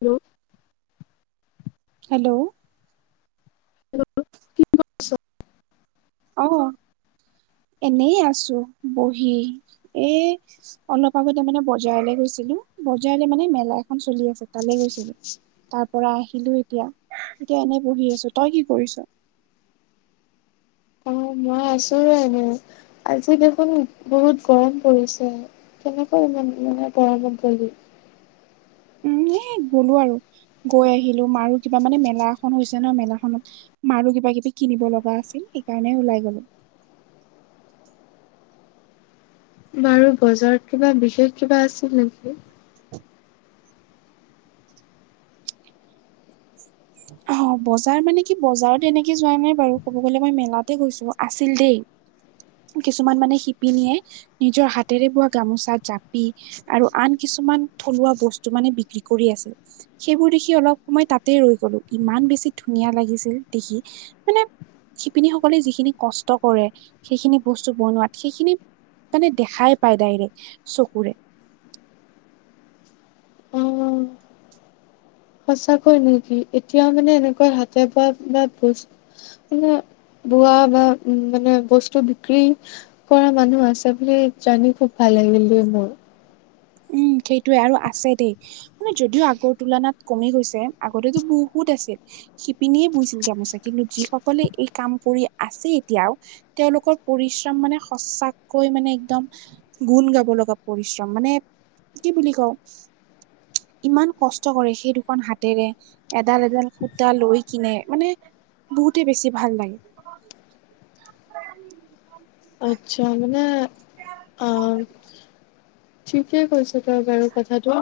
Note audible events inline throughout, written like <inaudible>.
Hello hello hello অ এনেই আছো বহি এ অলপ আগতে মানে বজাৰলে গৈছিলো বজাৰলে মানে মেলা এখন চলি আছে তালে গৈছিলো তাৰ পৰা আহিলো এতিয়া, এতিয়া এনে বহি আছো তই কি কৰিছ? অ মই আছো এনে আজি দেখোন বহুত গৰম পৰিছে কেনেকৈ ইমান মানে পৰাগ্ৰম কৰিবি উম এ গ'লো আৰু গৈ আহিলো মাৰো কিবা মানে মেলা এখন হৈছে ন মেলাখনত মাৰো কিবা কিবি কিনিব লগা আছিল সেইকাৰণে ওলাই গলো বাৰু বজাৰত কিবা বিশেষ কিবা আছিল নেকি? <inaudible> অ বজাৰ মানে কি বজাৰত এনেকে যোৱা নাই বাৰু ক'ব গলে মই মেলাতে গৈছো আছিল দেই কিছুমান মানে শিপিনীয়ে নিজৰ হাতেৰে বোৱা গামোচা জাপি আৰু আন কিছুমান থলুৱা বস্তু মানে বিক্ৰী কৰি আছিল সেইবোৰ দেখি অলপ সময় তাতেই ৰৈ গলো ইমান বেছি ধুনীয়া লাগিছিল দেখি মানে শিপিনীসকলে যিখিনি কষ্ট কৰে সেইখিনি বস্তু বনোৱাত সেইখিনি মানে দেখাই পায় ডাইৰেক্ট চকুৰে অ সঁচাকৈ নেকি এতিয়াও মানে এনেকুৱা হাতে বোৱা বা বস্তু মানে বোৱা বা উম মানে বস্তু বিক্ৰী কৰা মানুহ আছে বুলি জানি খুব ভাল লাগিল দেই মোৰ উম সেইটোৱে আৰু আছে দেই মানে যদিও আগৰ তুলনাত কমি গৈছে আগতেতো বহুত আছিল শিপিনীয়ে বুইছিল গামোচা কিন্তু যি সকলে এই কাম কৰি আছে এতিয়াও তেওঁলোকৰ পৰিশ্ৰম মানে সচাকৈ মানে একদম গুণ গাব লগা পৰিশ্ৰম মানে কি বুলি কওঁ ইমান কষ্ট কৰে সেই দুখন হাতেৰে এডাল এডাল সূতা লৈ কিনে মানে বহুতে বেছি ভাল লাগে আচ্ছা মানে অ ঠিকে কৈছ হয় বাৰু কথাটো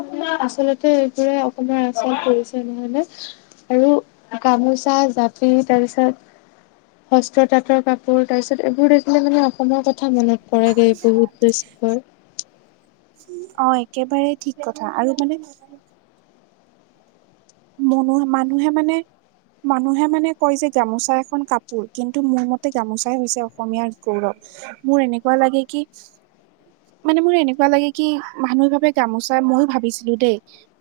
আচলতে এইবোৰে অসমৰ আচত পৰিচয় নহয় নে আৰু গামোচা, জাপি, তাৰপিছত হস্ত তাঁতৰ কাপোৰ তাৰপিছত এইবোৰ দেখিলে মানে অসমৰ কথা মনত পৰে দেই বহুত বেছি মোৰ অ একেবাৰে ঠিক কথা আৰু মানে মনো মানুহে মানে মানুহে মানে কৰিছে গামোচা এখন কাপোৰ কিন্তু মোৰ মতে গামোচাই হৈছে অসমীয়াৰ গৌৰৱ মোৰ এনেকুৱা লাগে কি মানে মোৰ এনেকুৱা লাগে কি মানুহে ভাৱে গামোচা ময়ো ভাবিছিলো দেই-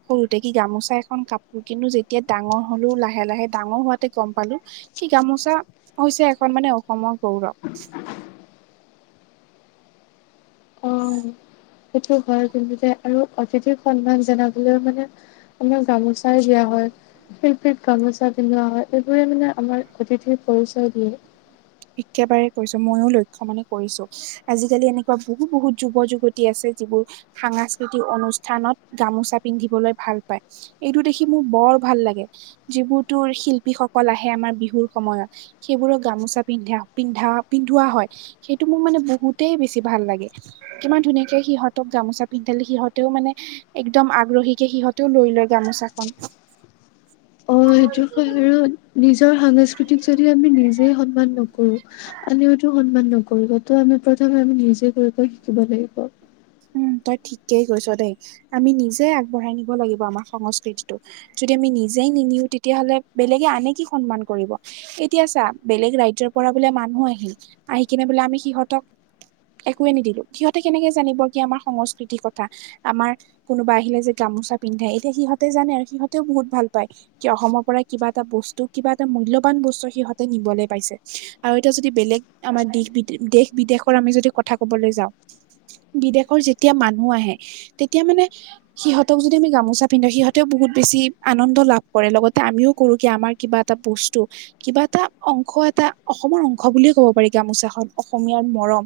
সৰুতে কি গামোচা এখন কাপোৰ। কিন্তু যেতিয়া ডাঙৰ হলো লাহে লাহে ডাঙৰ হোৱাতে গম পালো কি গামোচা হৈছে এখন মানে অসমৰ গৌৰৱ। অ', সেইটো হয় কিন্তু যে আৰু অতিথিৰ সন্মান জনাবলৈ মানে আমাৰ গামোচাই দিয়া হয়। শিল্পীত গামোচা পিন্ধৱা হয়, এইবোৰে মানে আমাৰ অতিথিৰ পৰিচয় দিয়ে। একেবাৰে কৰিছো ময়ো লক্ষ্য মানে কৰিছো। আজিকালি এনেকুৱা বহুত বহুত যুৱ-যুৱতী আছে যিবোৰ সাংস্কৃতিক অনুষ্ঠানত গামোচা পিন্ধিবলৈ ভাল পায়। এইটো দেখি মোৰ বৰ ভাল লাগে। যিবোৰ তৰ শিল্পীসকল আহে আমাৰ বিহুৰ সময়ত সেইবোৰৰ গামোচা পিন্ধা, পিন্ধা পিন্ধোৱা হয়। সেইটো মোৰ মানে বহুতেই বেছি ভাল লাগে। কিমান ধুনীয়াকে সিহঁতক গামোচা পিন্ধালে সিহঁতেও মানে একদম আগ্ৰহীকে সিহঁতেও লৈ লয় গামোচাখন। অ সেইটো হয়। আৰু নিজৰ সাংস্কৃতিক যদি আমি নিজে সন্মান নকৰো আমিওটো সন্মান নকৰিব ত আমি প্ৰথমে আমি নিজে কৰি শিকিব লাগিব। উম তই ঠিকেই কৈছ দেই। আমি নিজে আগবঢ়াই নিব লাগিব আমাৰ সংস্কৃতিটো। যদি আমি নিজেই নিনিও তেতিয়াহ'লে বেলেগে আনে কি সন্মান কৰিব? এতিয়া চা বেলেগ ৰাজ্যৰ পৰা বোলে মানুহ আহিল, আহি কিনে বোলে আমি সিহঁতক একোৱয়ে নিদিলো। সিহঁতে কেনেকে জানিব কি আমাৰ সংস্কৃতিৰ কথা আমাৰ কোনোবা আহিলে যে গামোচা পিন্ধে এতিয়া সিহঁতে জানে আৰু সিহঁতেও বহুত ভাল পায়। কি অসমৰ পৰা কিবা এটা বস্তু কিবা এটা মূল্যবান বস্তু সিহঁতে নিবলৈ পাইছে। আৰু এতিয়া যদি বেলেগ আমাৰ দেশ বিদ দেশ বিদেশৰ আমি যদি কথা কবলৈ যাওঁ, বিদেশৰ যেতিয়া মানুহ আহে তেতিয়া মানে সিহঁতক যদি আমি গামোচা পিন্ধাও, সিহঁতেও বহুত বেছি আনন্দ লাভ কৰে লগতে আমিও কৰো কি আমাৰ কিবা টা বস্তু কিবা এটা অংশ এটা অসমৰ অংশ বুলিয়ে কব পাৰি গামোচাখন অসমীয়াৰ মৰম,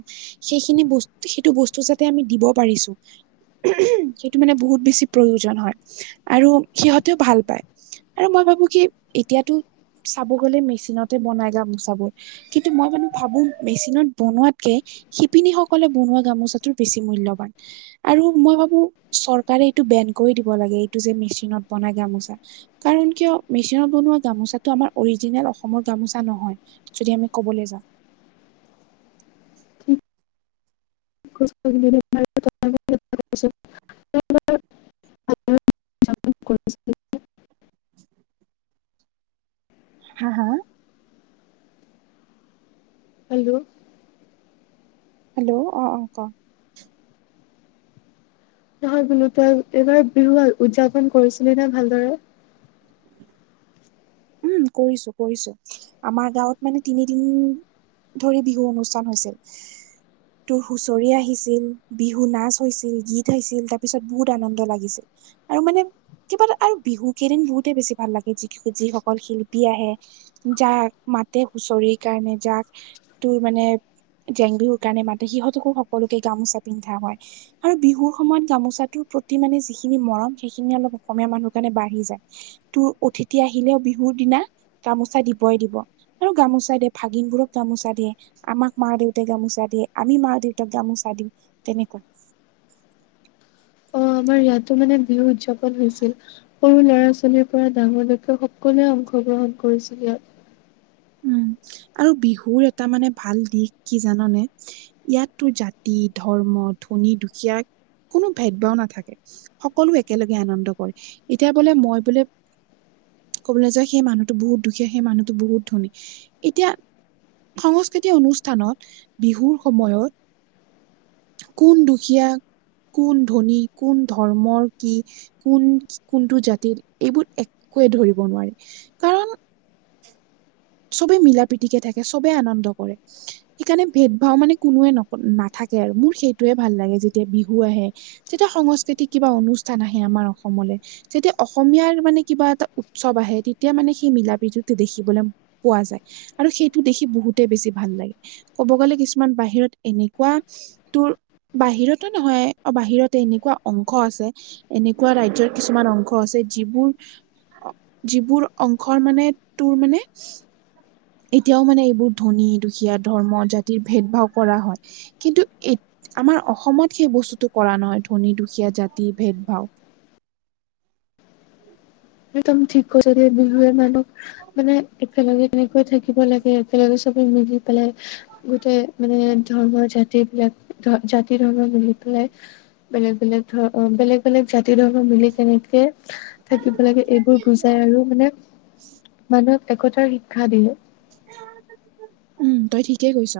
সেইখিনি বস্ত সেইটো বস্তু যাতে আমি দিব পাৰিছো। সেইটো মানে বহুত বেছি প্ৰয়োজন হয় আৰু সিহঁতেও ভাল পায়। আৰু মই ভাবো কি এতিয়াতো চাব গ'লে মেচিনতে বনাই গামোচাবোৰ, কিন্তু মই মানে ভাবো মেচিনত বনোৱাতকে শিপিনী সকলে বনোৱা গামোচা বেছি মূল্যবান। আৰু মই ভাবো চৰকাৰে এইটো বেন কৰি দিব লাগে এইটো যে মেচিনত বনাই গামোচা। কাৰণ কিয় মেচিনত বনোৱা গামোচাটো আমাৰ অৰিজিনেল অসমৰ গামোচা নহয়। যদি আমি ক'বলৈ যাওঁ। <unintelligible> <unintelligible> হা? হা? হেল্লো। হেল্লো অ অ ক। নহয় বোলো তই এইবাৰ বিহু উদযাপন কৰিছিলি নে ভালদৰে? উম কৰিছো কৰিছো আমাৰ গাঁৱত মানে তিনিদিন ধৰি বিহু অনুষ্ঠান হৈছিল। <unintelligible> তোৰ হুঁচৰি আহিছিল, বিহু নাচ হৈছিল, গীত হৈছিল, তাৰপিছত বহুত আনন্দ লাগিছিল। আৰু মানে কিবাটা আৰু বিহু কেইদিন বহুতে বেছি ভাল লাগে যি কি যি হক। অকল শিল্পী আহে যাক মাতে হুচৰি কাৰণে যাক তোৰ মানে জেং বিহুৰ কাৰণে মাতে সিহঁতকো সকলোকে গামোচা পিন্ধা হয় আৰু বিহুৰ সময়ত গামোচাটোৰ প্ৰতি মানে যিখিনি মৰম সেইখিনি অলপ অসমীয়া মানুহ কাৰণে বাঢ়ি যায়। তোৰ অতিথি আহিলেও বিহুৰ দিনা গামোচা দিবই দিব। আৰু গামোচা দিয়ে ভাগিনবোৰক গামোচা দিয়ে আমাক মা-দেউতাই গামোচা দিয়ে আমি মা-দেউতাক গামোচা দিওঁ তেনেকুৱা অ আমাৰ ইয়াতো মানে বিহু উদযাপন হৈছিল সৰু ল'ৰা-ছোৱালীৰ পৰা ডাঙৰলৈকে সকলোৱে অংশগ্ৰহণ কৰিছিল ইয়াত উম আৰু বিহুৰ এটা মানে ভাল দিশ কি জানানে ইয়াত তোৰ জাতি, ধৰ্ম, ধনী-দুখীয়া কোনো ভেদ ভাও নাথাকে। সকলো একেলগে আনন্দ কৰে এতিয়া বোলে মই বোলে কবলে যাও সেই মানুহটো বহুত দুখীয়া সেই মানুহটো বহুত ধনী এতিয়া সংস্কৃতি অনুষ্ঠানত বিহুৰ সময়ত কোন দুখীয়া, কোন ধনী, কোন ধৰ্মৰ কি কোন কোনটো জাতিৰ এইবোৰ একোৱে ধৰিব নোৱাৰি, কাৰণ সবেই মিলা প্ৰীতিকেই থাকে সবেই আনন্দ কৰে সেইকাৰণে ভেদ- ভাও মানে কোনোৱে নক নাথাকে আৰু মোৰ সেইটোয়ে ভাল লাগে যেতিয়া বিহু আহে যেতিয়া সংস্কৃতিক কিবা অনুষ্ঠান আহে আমাৰ অসমলে যেতিয়া অসমীয়াৰ মানে কিবা এটা উৎসৱ আহে তেতিয়া মানে সেই মিলা প্ৰীতি দেখিবলৈ পোৱা যায় আৰু সেইটো দেখি বহুতে বেছি ভাল লাগে ক'ব গ'লে কিছুমান বাহিৰত এনেকুৱা তোৰ বাহিৰতো নহয় অ বাহিৰতে এনেকুৱা অংশ আছে এনেকুৱা ৰাইজৰ কিছুমান অংশ আছে যিবোৰ অ যিবোৰ অংশৰ মানে তোৰ মানে এতিয়াও মানে এইবোৰ ধনী, দুখীয়া, ধৰ্ম, জাতিৰ ভেদ ভাৱ কৰা হয় কিন্তু এ আমাৰ অসমত সেই বস্তুটো কৰা নহয় ধনী, দুখীয়া, জাতি ভেদ-ভাও একদম ঠিক কৈছা দে বিহুৱে মানুহক মানে একেলগে কেনেকৈ থাকিব লাগে একেলগে সবে মিলি পেলাই গোটেই মানে ধৰ্মৰ জাতি বিলাক ধৰা জাতি ধৰ্ম মিলি পেলাই বেলেগ বেলেগ ধৰ অ বেলেগ বেলেগ জাতি ধৰ্ম মিলি তেনেকে থাকিব একেলগে এইবোৰ বুজাই আৰু মানে মানুহক একতাৰ শিক্ষা দিয়ে <inaudible> উম তই ঠিকেই কৈছ।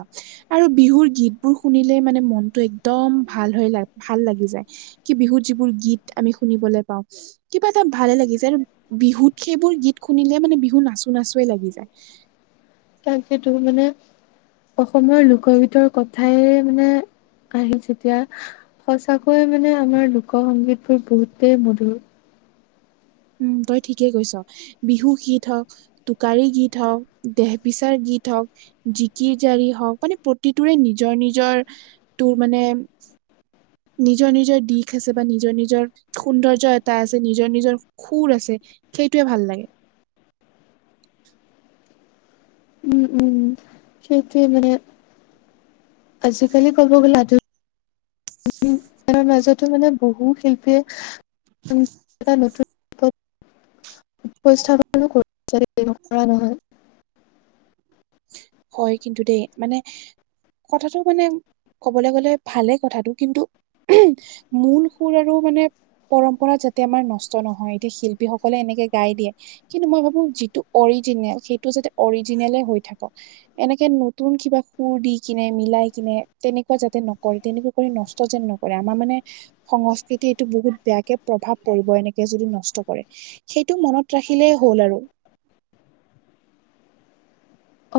আৰু বিহুৰ গীত বোৰ শুনিলে মানে মনটো একদম ভাল হৈ লা ভাল লাগি যায় কি বিহুত যিবোৰ গীত আমি শুনিবলৈ পাওঁ কিবা এটা ভালে লাগি যায় আৰু বিহুত সেইবোৰ গীত শুনিলে মানে বিহু নাচো নাচোৱে লাগি যায় সেইটো মানে অসমৰ লোক গীতৰ কথাই মানে আহে যেতিয়া সঁচাকৈয়ে মানে আমাৰ লোক সংগীতবোৰ বহুতেই মধুৰ উম তই ঠিকেই কৈছ বিহু কি থক টোকাৰী গীত হওঁক দেহ বিচাৰ গীত হওক জিকি জাৰি হওক মানে প্ৰতিটোৰে নিজৰ নিজৰ তোৰ মানে নিজৰ নিজৰ দিশ আছে বা নিজৰ নিজৰ সৌন্দৰ্য এটা আছে নিজৰ নিজৰ সুৰ আছে সেইটোৱে ভাল লাগে উম উম সেইটোৱে মানে। আজিকালি ক'ব গ'লে আধুনিক- তাৰ মাজতো মানে বহু শিল্পীয়ে উম এটা নতুন ৰূপত- উপস্থাপনো <unintelligible> <unintelligible> নহয় হয়, কিন্তু দেই মানে কথাটো মানে কবলৈ গ'লে ভালেই কথাটো কিন্তু মূল সুৰ আৰু মানে পৰম্পৰা যাতে আমাৰ নষ্ট নহয় এতিয়া শিল্পীসকলে এনেকে গাই দিয়ে। কিন্তু মই ভাবো যিটো অৰিজিনেল সেইটো যাতে অৰিজিনেলে হৈ থাকক। এনেকে নতুন কিবা সুৰ দি কিনে মিলাই কিনে তেনেকুৱা যাতে নক- কৰে তেনেকে কৰি নষ্ট যেন নকৰে আমাৰ মানে- সংস্কৃতি এইটো বহুত বেয়াকে প্ৰভাৱ পৰিব এনেকে যদি নষ্ট কৰে। সেইটো মনত ৰাখিলেই হ'ল আৰু।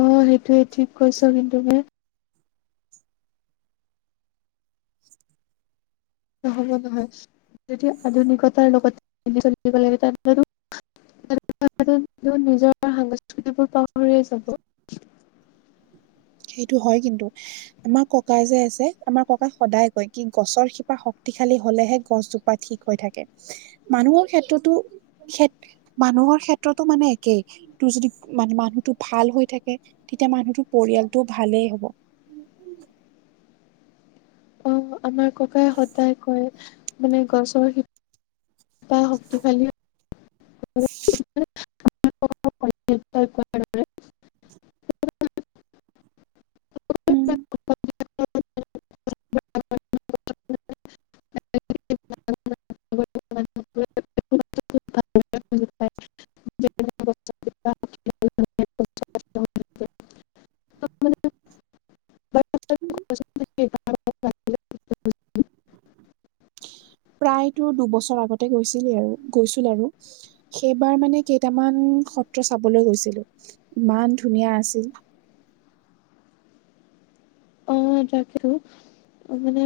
অ, সেইটোৱে ঠিক কৈছ। কিন্তু মই হব নহয় যদি আধুনিকতাৰ লগত চলিব লাগে তা'ত হেনো। নিজৰ সংস্কৃতিবোৰ পাহৰিয়ে যাব। সেইটো হয় কিন্তু। আমাৰ ককাই যে আছে আমাৰ ককাই সদায় কয় কি গছৰ শিপা শক্তিশালী হ'লেহে গছ জোপ- পা ঠিক হৈ থাকে। মানুহৰ ক্ষেত্ৰতো মানুহৰ ক্ষেত্ৰতো মানে একেই। তোৰ যদি মানে মানুহটো ভাল হৈ থাকে তেতিয়া মানুহটোৰ পৰিয়ালটোও ভালেই হ'ব। অঁ, আমাৰ ককাই সদায় কয় মানে গছৰ শিপা- শক্তিশালী হৈ থাকিব লাগে। উম। <inaudible> <inaudible> <unintelligible> প্ৰায়তো দুবছৰ আগতে গৈছিল আৰু গৈছিলো আৰু। সেইবাৰ মানে কেইটামান শক্তি চাবলৈ গৈছিলো, ইমান ধুনীয়া আছিল। অ, তাকেতো মানে